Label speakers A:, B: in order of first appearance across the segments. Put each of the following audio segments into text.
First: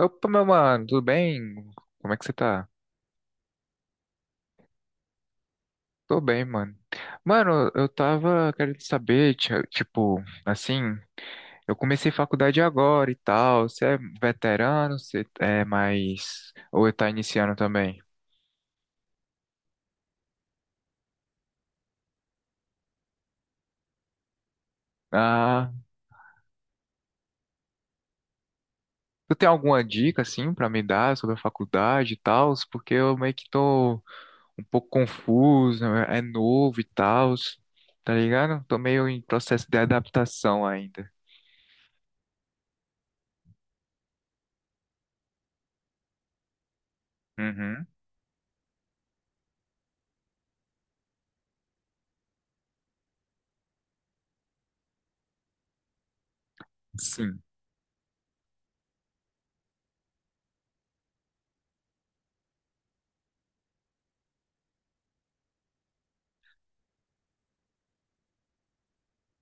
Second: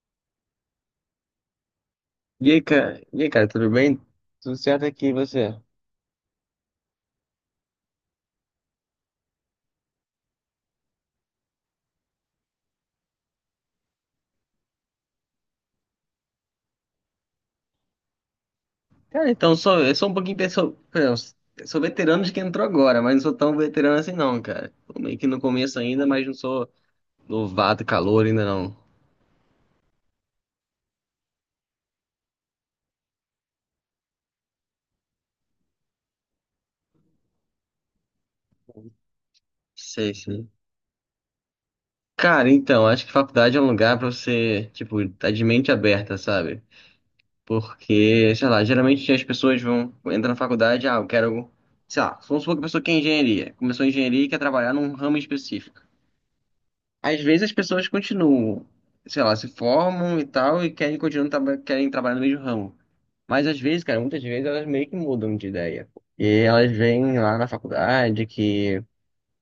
A: Opa, meu mano, tudo bem? Como é que você
B: E aí,
A: tá?
B: cara? E aí, cara, tudo bem? Tudo certo aqui, e você?
A: Tô bem, mano. Mano, eu tava querendo saber, tipo, assim, eu comecei faculdade agora e tal. Você é veterano? Você é mais. Ou tá iniciando também?
B: Cara, então, eu sou um pouquinho... Sou veterano de quem entrou agora, mas não sou tão veterano assim não, cara. Tô meio que no
A: Ah,
B: começo ainda, mas não sou novato, calor ainda não.
A: tu tem alguma dica, assim, pra me dar sobre a faculdade e tal? Porque eu meio que tô um pouco confuso, é novo e tal, tá ligado? Tô meio em processo de
B: Sei, sei.
A: adaptação ainda.
B: Cara, então, acho que faculdade é um lugar pra você, tipo, tá de mente aberta, sabe?
A: Uhum.
B: Porque, sei lá, geralmente as pessoas vão entrar na faculdade, ah, eu quero, sei lá, vamos supor que a pessoa quer engenharia, começou a engenharia e quer trabalhar num ramo específico. Às
A: Sim,
B: vezes as pessoas continuam, sei lá, se formam e tal, e querem continuar, querem trabalhar no mesmo ramo. Mas às vezes, cara, muitas vezes elas meio que mudam de ideia. E elas vêm lá na faculdade que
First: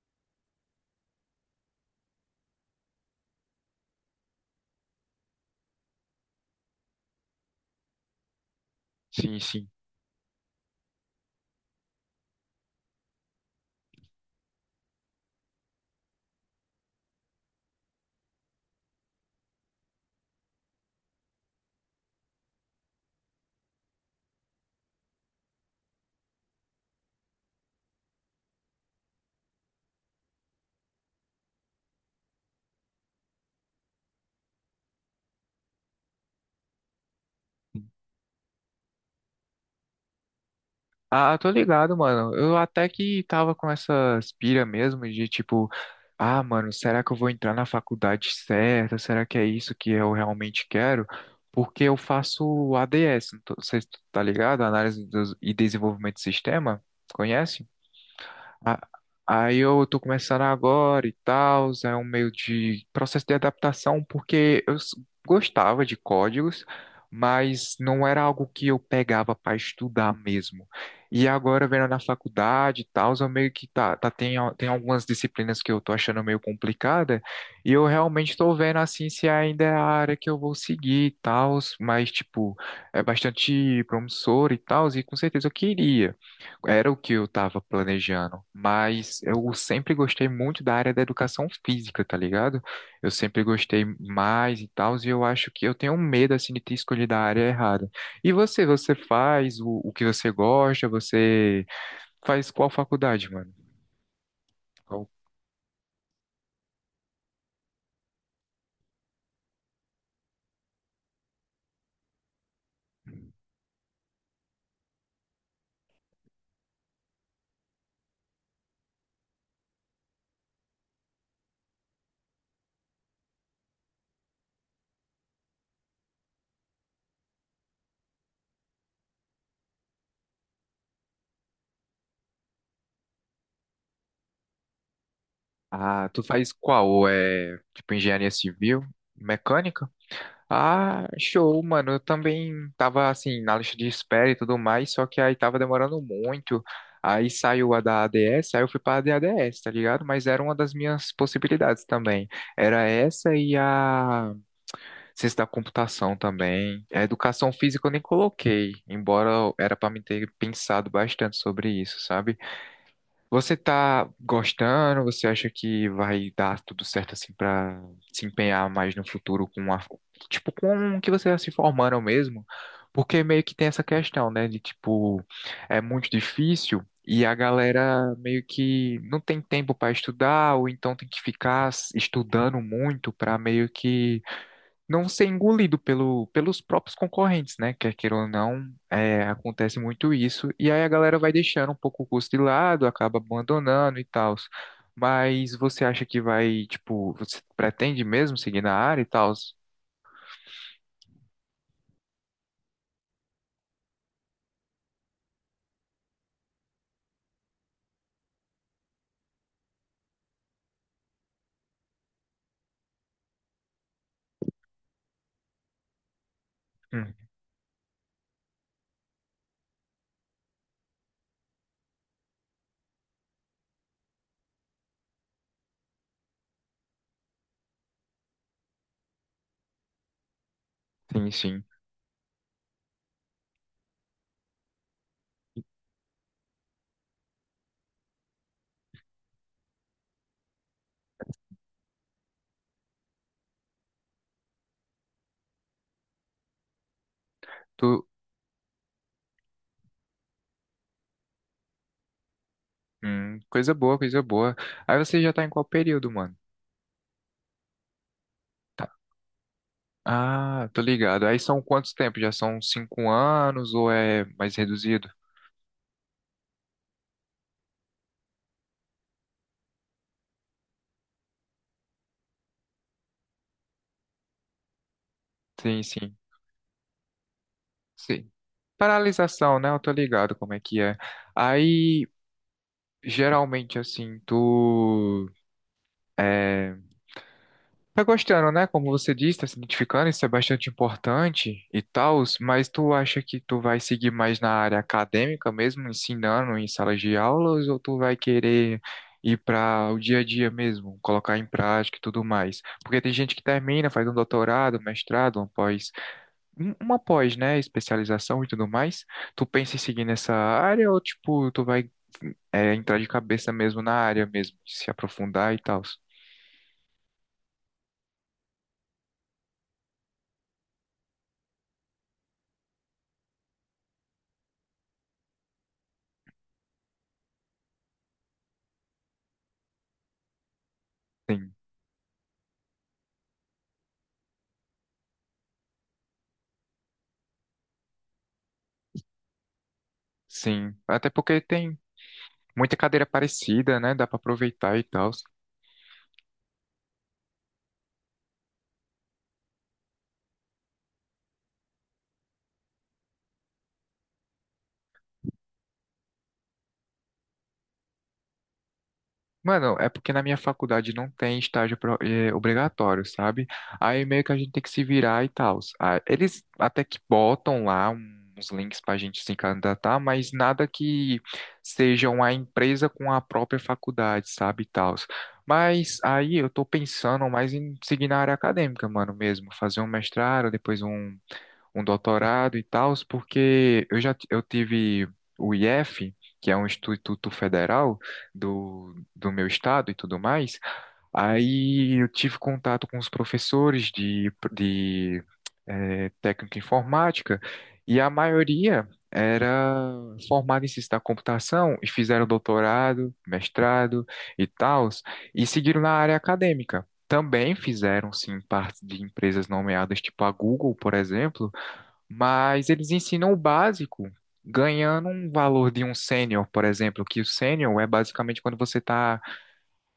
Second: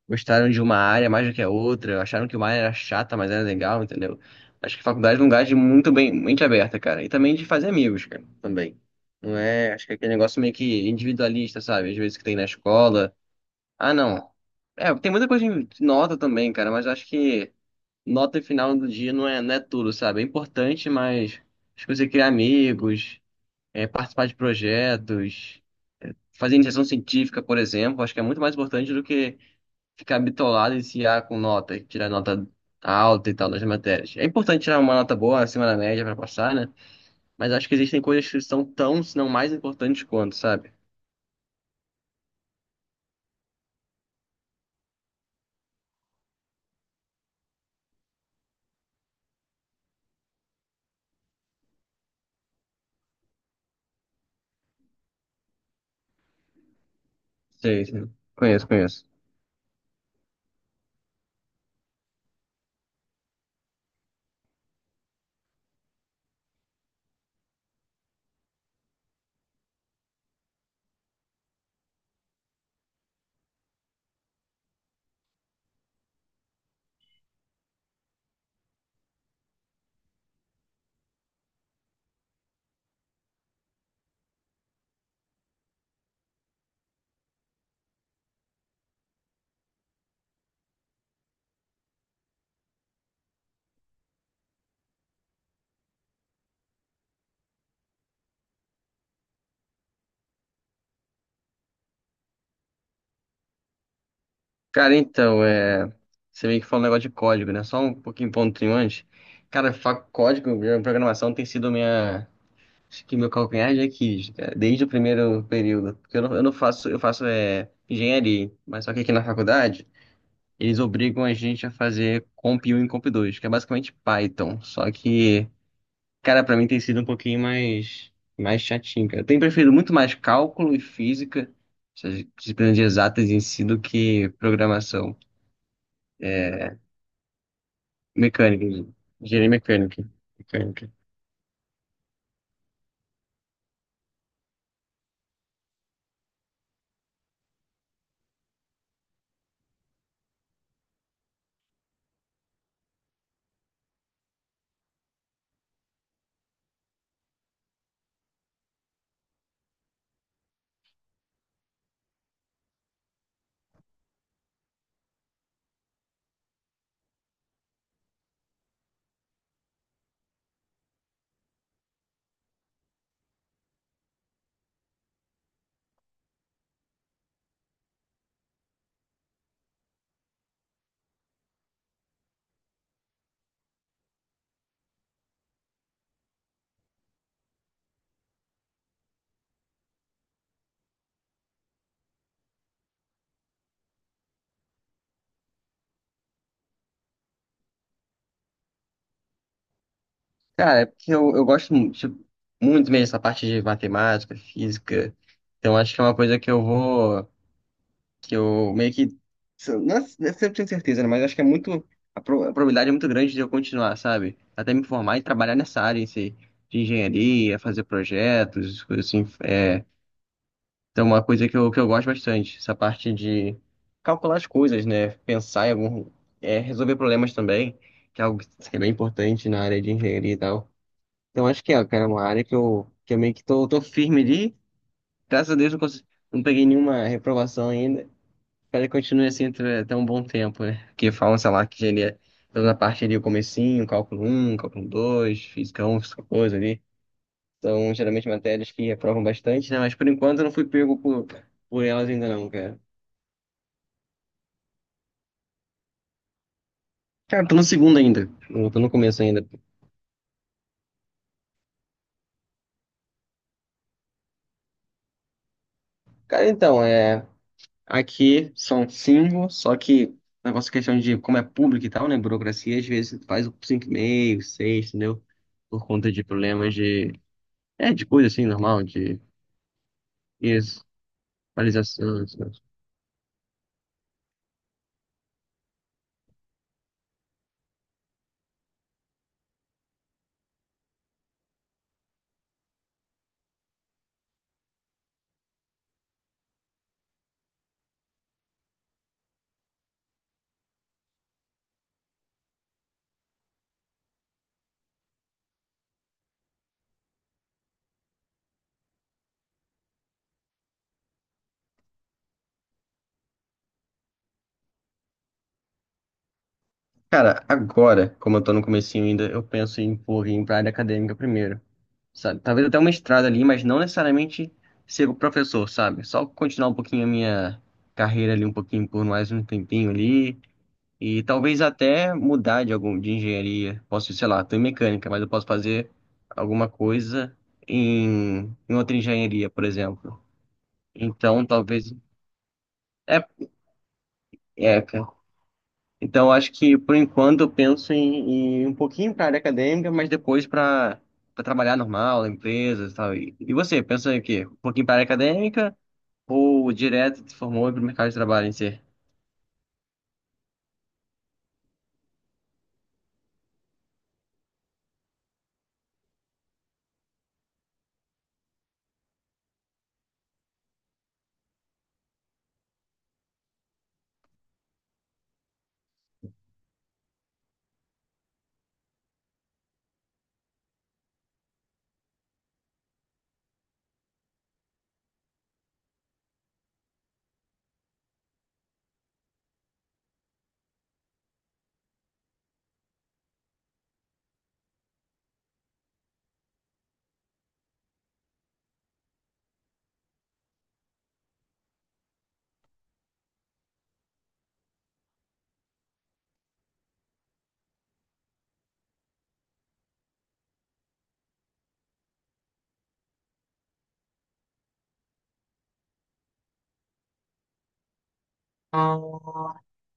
B: gostaram de uma área mais do que a outra, acharam que uma área era chata, mas era legal, entendeu? Acho que faculdade é um lugar de muito bem, mente aberta, cara. E também de fazer amigos, cara, também. Não
A: sim, sim.
B: é, acho que é aquele negócio meio que individualista, sabe? Às vezes que tem na escola. Ah, não. É, tem muita coisa de nota também, cara, mas acho que nota final do dia não é tudo, sabe? É importante, mas acho que você criar amigos, participar de projetos, fazer iniciação científica, por exemplo, acho que é muito mais importante do que ficar bitolado e se ah, com nota, tirar nota alta e tal das matérias. É importante tirar uma nota boa acima da média para passar, né? Mas acho que existem coisas que são tão, se não mais importantes quanto, sabe?
A: Ah, tô ligado, mano. Eu até que tava com essa aspira mesmo de tipo, ah, mano, será que eu vou entrar na faculdade certa? Será que é isso que eu realmente quero? Porque eu faço ADS, não tô- você tá ligado? E Desenvolvimento de Sistema, conhece?
B: Sei, sei. Conheço,
A: A-
B: conheço.
A: Aí eu tô começando agora e tal, é um meio de processo de adaptação, porque gostava de códigos, mas não era algo que eu pegava para estudar mesmo. E agora, vendo na faculdade e tal, eu meio que tem algumas disciplinas que eu tô achando meio complicada, e eu realmente tô vendo assim se ainda é a área que eu vou seguir e tal, mas tipo, é bastante promissor e tal, e com certeza eu queria. Era o que eu estava planejando, mas eu sempre gostei muito da área da educação física, tá ligado? Eu sempre gostei mais e tal, e eu acho que eu tenho um medo assim de ter escolhido a área errada. E você, você faz o que você gosta? Você faz qual faculdade, mano?
B: Cara,
A: Qual-
B: então, é... você meio que falou um negócio de código, né? Só um pouquinho pontinho antes. Cara, código, minha programação tem sido minha. Acho que meu calcanhar de Aquiles, cara, desde o primeiro período. Porque eu não faço, eu faço é, engenharia, mas só que aqui na faculdade, eles obrigam a gente a fazer Comp 1 e Comp 2, que é basicamente Python. Só que, cara, pra mim tem sido um pouquinho mais, mais chatinho, cara. Eu tenho preferido muito mais cálculo e física, essas disciplinas de exatas em si, do que programação.
A: Ah, tu faz qual? É tipo engenharia
B: Mecânica,
A: civil,
B: engenharia
A: mecânica?
B: mecânica. Mecânica.
A: Ah, show, mano. Eu também tava assim na lista de espera e tudo mais, só que aí tava demorando muito. Aí saiu a da ADS, aí eu fui pra ADS, tá ligado? Mas era uma das minhas possibilidades também. Era essa e a ciência da computação também. A educação física eu nem coloquei, embora era pra mim ter pensado bastante sobre isso, sabe? Você tá gostando? Você acha que vai dar tudo certo assim pra se empenhar mais no futuro com a, tipo, com o que você tá se formando mesmo? Porque meio que tem essa questão, né, de tipo, é muito difícil e a galera meio que não tem tempo pra estudar ou então tem que ficar estudando muito pra meio que não ser engolido pelo, pelos próprios concorrentes, né? Quer queira ou não, é, acontece muito isso. E aí a galera vai deixando um pouco o custo de lado, acaba abandonando e tal. Mas você acha que vai, tipo, você pretende mesmo seguir na área e tal?
B: Cara, é porque eu tipo, muito mesmo dessa parte de matemática, física. Então acho que é uma coisa que eu vou. Que eu meio que. Se eu- Não é 100% certeza, né? Mas acho que é muito. A probabilidade é muito grande de eu continuar, sabe? Até me formar e trabalhar nessa área em si, de engenharia, fazer projetos, coisas assim. Então, uma coisa que eu gosto bastante, essa parte de calcular as coisas, né? Pensar em algum. Resolver problemas também, que é algo que é bem importante na área de engenharia e tal.
A: Sim,
B: Então, acho
A: sim.
B: que é, cara, é uma área que eu meio que tô firme ali. Graças a Deus, não, consegui, não peguei nenhuma reprovação ainda. Espero que continue assim até um bom tempo, né? Porque falam, sei lá, que engenharia, toda a parte ali, o comecinho, cálculo um, cálculo 2, física um, física 2 ali. São
A: Tu.
B: geralmente matérias que reprovam bastante, né? Mas por enquanto eu não fui pego por elas ainda não, cara.
A: Coisa boa, coisa boa. Aí você já tá em qual período, mano?
B: Cara, tô no segundo ainda. Eu tô
A: Tá.
B: no começo ainda.
A: Ah, tô ligado. Aí são quantos tempos? Já são 5 anos ou é mais reduzido?
B: Cara, então, é... Aqui são cinco, só que negócio é questão de como é público e tal, né? Burocracia, às vezes faz um cinco e meio, seis, entendeu?
A: Sim,
B: Por conta
A: sim.
B: de problemas de... É, de coisa
A: Sim.
B: assim, normal, de...
A: Paralisação, né? Eu tô ligado como é que
B: Isso.
A: é. Aí,
B: Atualização, isso.
A: geralmente, assim, tu. é, Tá gostando, né? Como você disse, tá se identificando, isso é bastante importante e tal, mas tu acha que tu vai seguir mais na área acadêmica mesmo, ensinando em salas de aulas, ou tu vai querer ir para o dia a dia mesmo, colocar em prática e tudo mais? Porque tem gente que termina, faz um doutorado, um mestrado, uma pós, uma pós, né? Especialização e tudo mais. Tu pensa em seguir nessa área ou, tipo, tu vai, entrar de cabeça mesmo na área mesmo, se aprofundar e tal?
B: Cara, agora, como eu tô no comecinho ainda, eu penso em, pô, ir pra área acadêmica primeiro. Sabe? Talvez até um mestrado ali, mas não necessariamente ser professor, sabe? Só continuar um pouquinho a minha carreira ali, um pouquinho por mais um tempinho ali. E
A: Sim,
B: talvez até mudar de algum de engenharia. Posso, sei lá, estou em mecânica, mas eu posso fazer alguma coisa em, em outra engenharia, por exemplo.
A: sim. Até porque
B: Então,
A: tem
B: talvez.
A: muita cadeira
B: É,
A: parecida, né? Dá pra aproveitar e
B: é,
A: tal.
B: Então, acho que por enquanto eu penso em, em um pouquinho para a área acadêmica, mas depois para trabalhar normal, na empresa, e tal. E você, pensa em quê? Um pouquinho para a área acadêmica ou direto se formou para o mercado de trabalho em si?
A: Mano, é porque na minha faculdade não tem estágio obrigatório, sabe? Aí meio que a gente tem que se virar e tal. Eles até que botam lá uns links pra gente se candidatar, mas nada que seja uma empresa com a própria faculdade, sabe? E tal. Mas aí eu tô pensando mais em seguir na área acadêmica, mano, mesmo. Fazer um mestrado, depois um. Um doutorado e tal, porque eu tive o IF, que é um instituto federal do meu estado e tudo mais. Aí eu tive contato com os professores de técnica informática e a maioria era formada em ciência da computação e fizeram doutorado, mestrado e tal, e seguiram na área acadêmica. Também fizeram, sim, parte de empresas nomeadas, tipo a Google, por exemplo, mas eles ensinam o básico, ganhando um valor de um sênior, por exemplo, que o sênior é basicamente quando você está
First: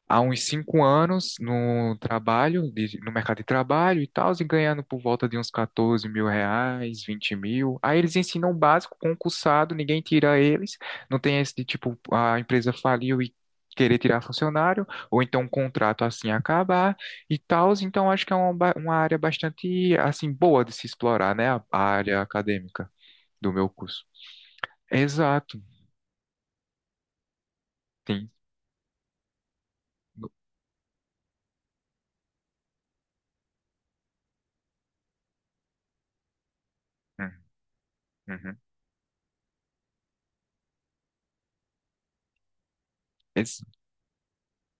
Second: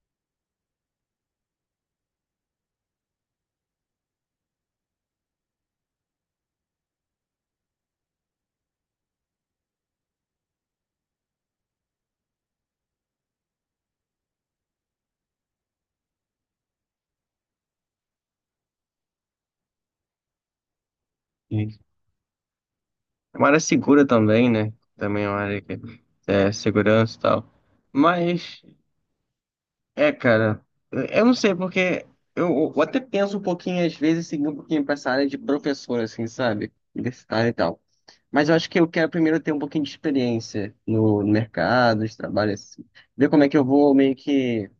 A: há uns 5 anos no trabalho, no mercado de trabalho e tal, e ganhando por volta de uns 14 mil reais, vinte mil. Aí eles ensinam o básico, concursado, ninguém tira eles. Não tem esse de tipo, a empresa faliu e querer tirar funcionário, ou então um contrato assim acabar e tal. Então acho que é uma área bastante assim boa de se explorar, né? A
B: Isso.
A: área acadêmica
B: É uma
A: do
B: área
A: meu curso.
B: segura também, né? Também é uma
A: Exato.
B: área que é segurança e tal.
A: Tem.
B: Mas é, cara, eu não sei, porque eu até penso um pouquinho, às vezes, seguir um pouquinho pra essa área de professor, assim, sabe?
A: Uhum.
B: Universitário e tal. Mas eu
A: Uhum.
B: acho que eu quero primeiro ter um pouquinho de experiência no, no mercado, de trabalho, assim. Ver como é que
A: Ex-
B: eu vou meio que.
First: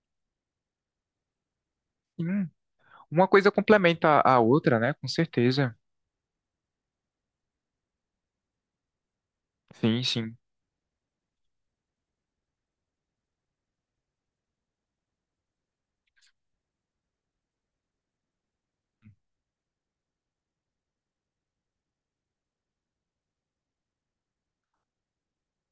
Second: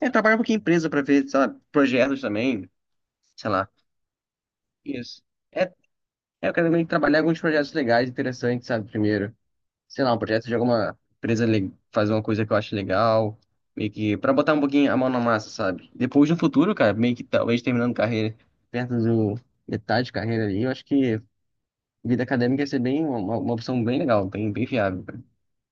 B: É, trabalhar um pouquinho em empresa pra ver, sei lá, projetos
A: Sim.
B: também,
A: Uma coisa
B: sei lá.
A: complementa a outra, né? Com
B: Isso. É,
A: certeza.
B: eu quero meio que trabalhar alguns projetos legais, interessantes, sabe, primeiro
A: Sim,
B: sei lá, um
A: sim,
B: projeto de alguma empresa fazer uma coisa que eu acho legal, meio que pra botar um pouquinho a mão na massa, sabe? Depois no futuro, cara, meio que talvez terminando carreira perto do metade de carreira ali, eu acho que vida acadêmica ia ser bem uma opção bem legal, bem, bem viável cara,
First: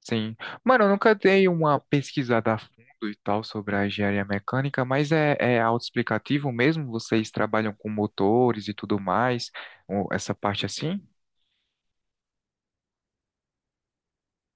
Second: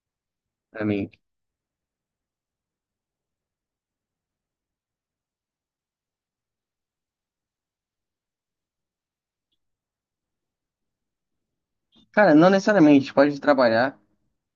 A: sim. Mano,
B: pra
A: eu
B: mim.
A: nunca dei uma pesquisada a fundo e tal sobre a engenharia mecânica, mas é, é autoexplicativo mesmo? Vocês trabalham com motores e tudo mais? Ou essa parte assim?
B: Cara, não necessariamente pode trabalhar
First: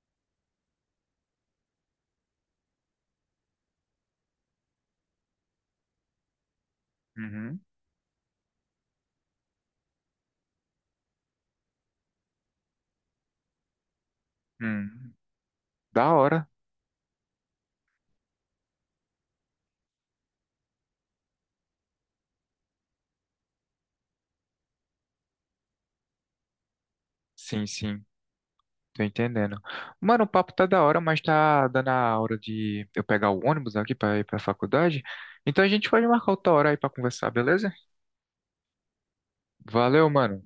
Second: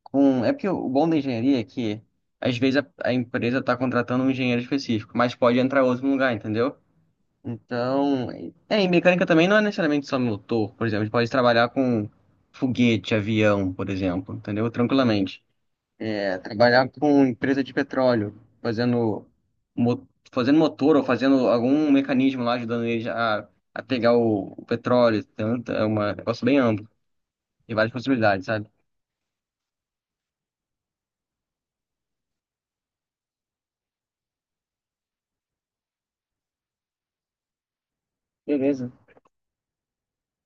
B: com, é porque o bom da engenharia é que às vezes a empresa tá contratando um engenheiro específico, mas pode entrar outro no lugar, entendeu?
A: Uhum.
B: Então, é, e mecânica também não é necessariamente só motor, por exemplo, a gente pode trabalhar com foguete, avião, por exemplo, entendeu?
A: Hum.
B: Tranquilamente.
A: Da
B: É,
A: hora.
B: trabalhar com empresa de petróleo, fazendo, mo- fazendo motor ou fazendo algum mecanismo lá ajudando eles a pegar o petróleo, tanto, é é um negócio bem amplo,
A: Sim,
B: tem várias
A: sim.
B: possibilidades, sabe?
A: Tô entendendo. Mano, o papo tá da hora, mas tá dando a hora de eu pegar o ônibus aqui pra ir pra faculdade. Então a gente pode marcar outra hora aí pra conversar, beleza?
B: Beleza.
A: Valeu, mano.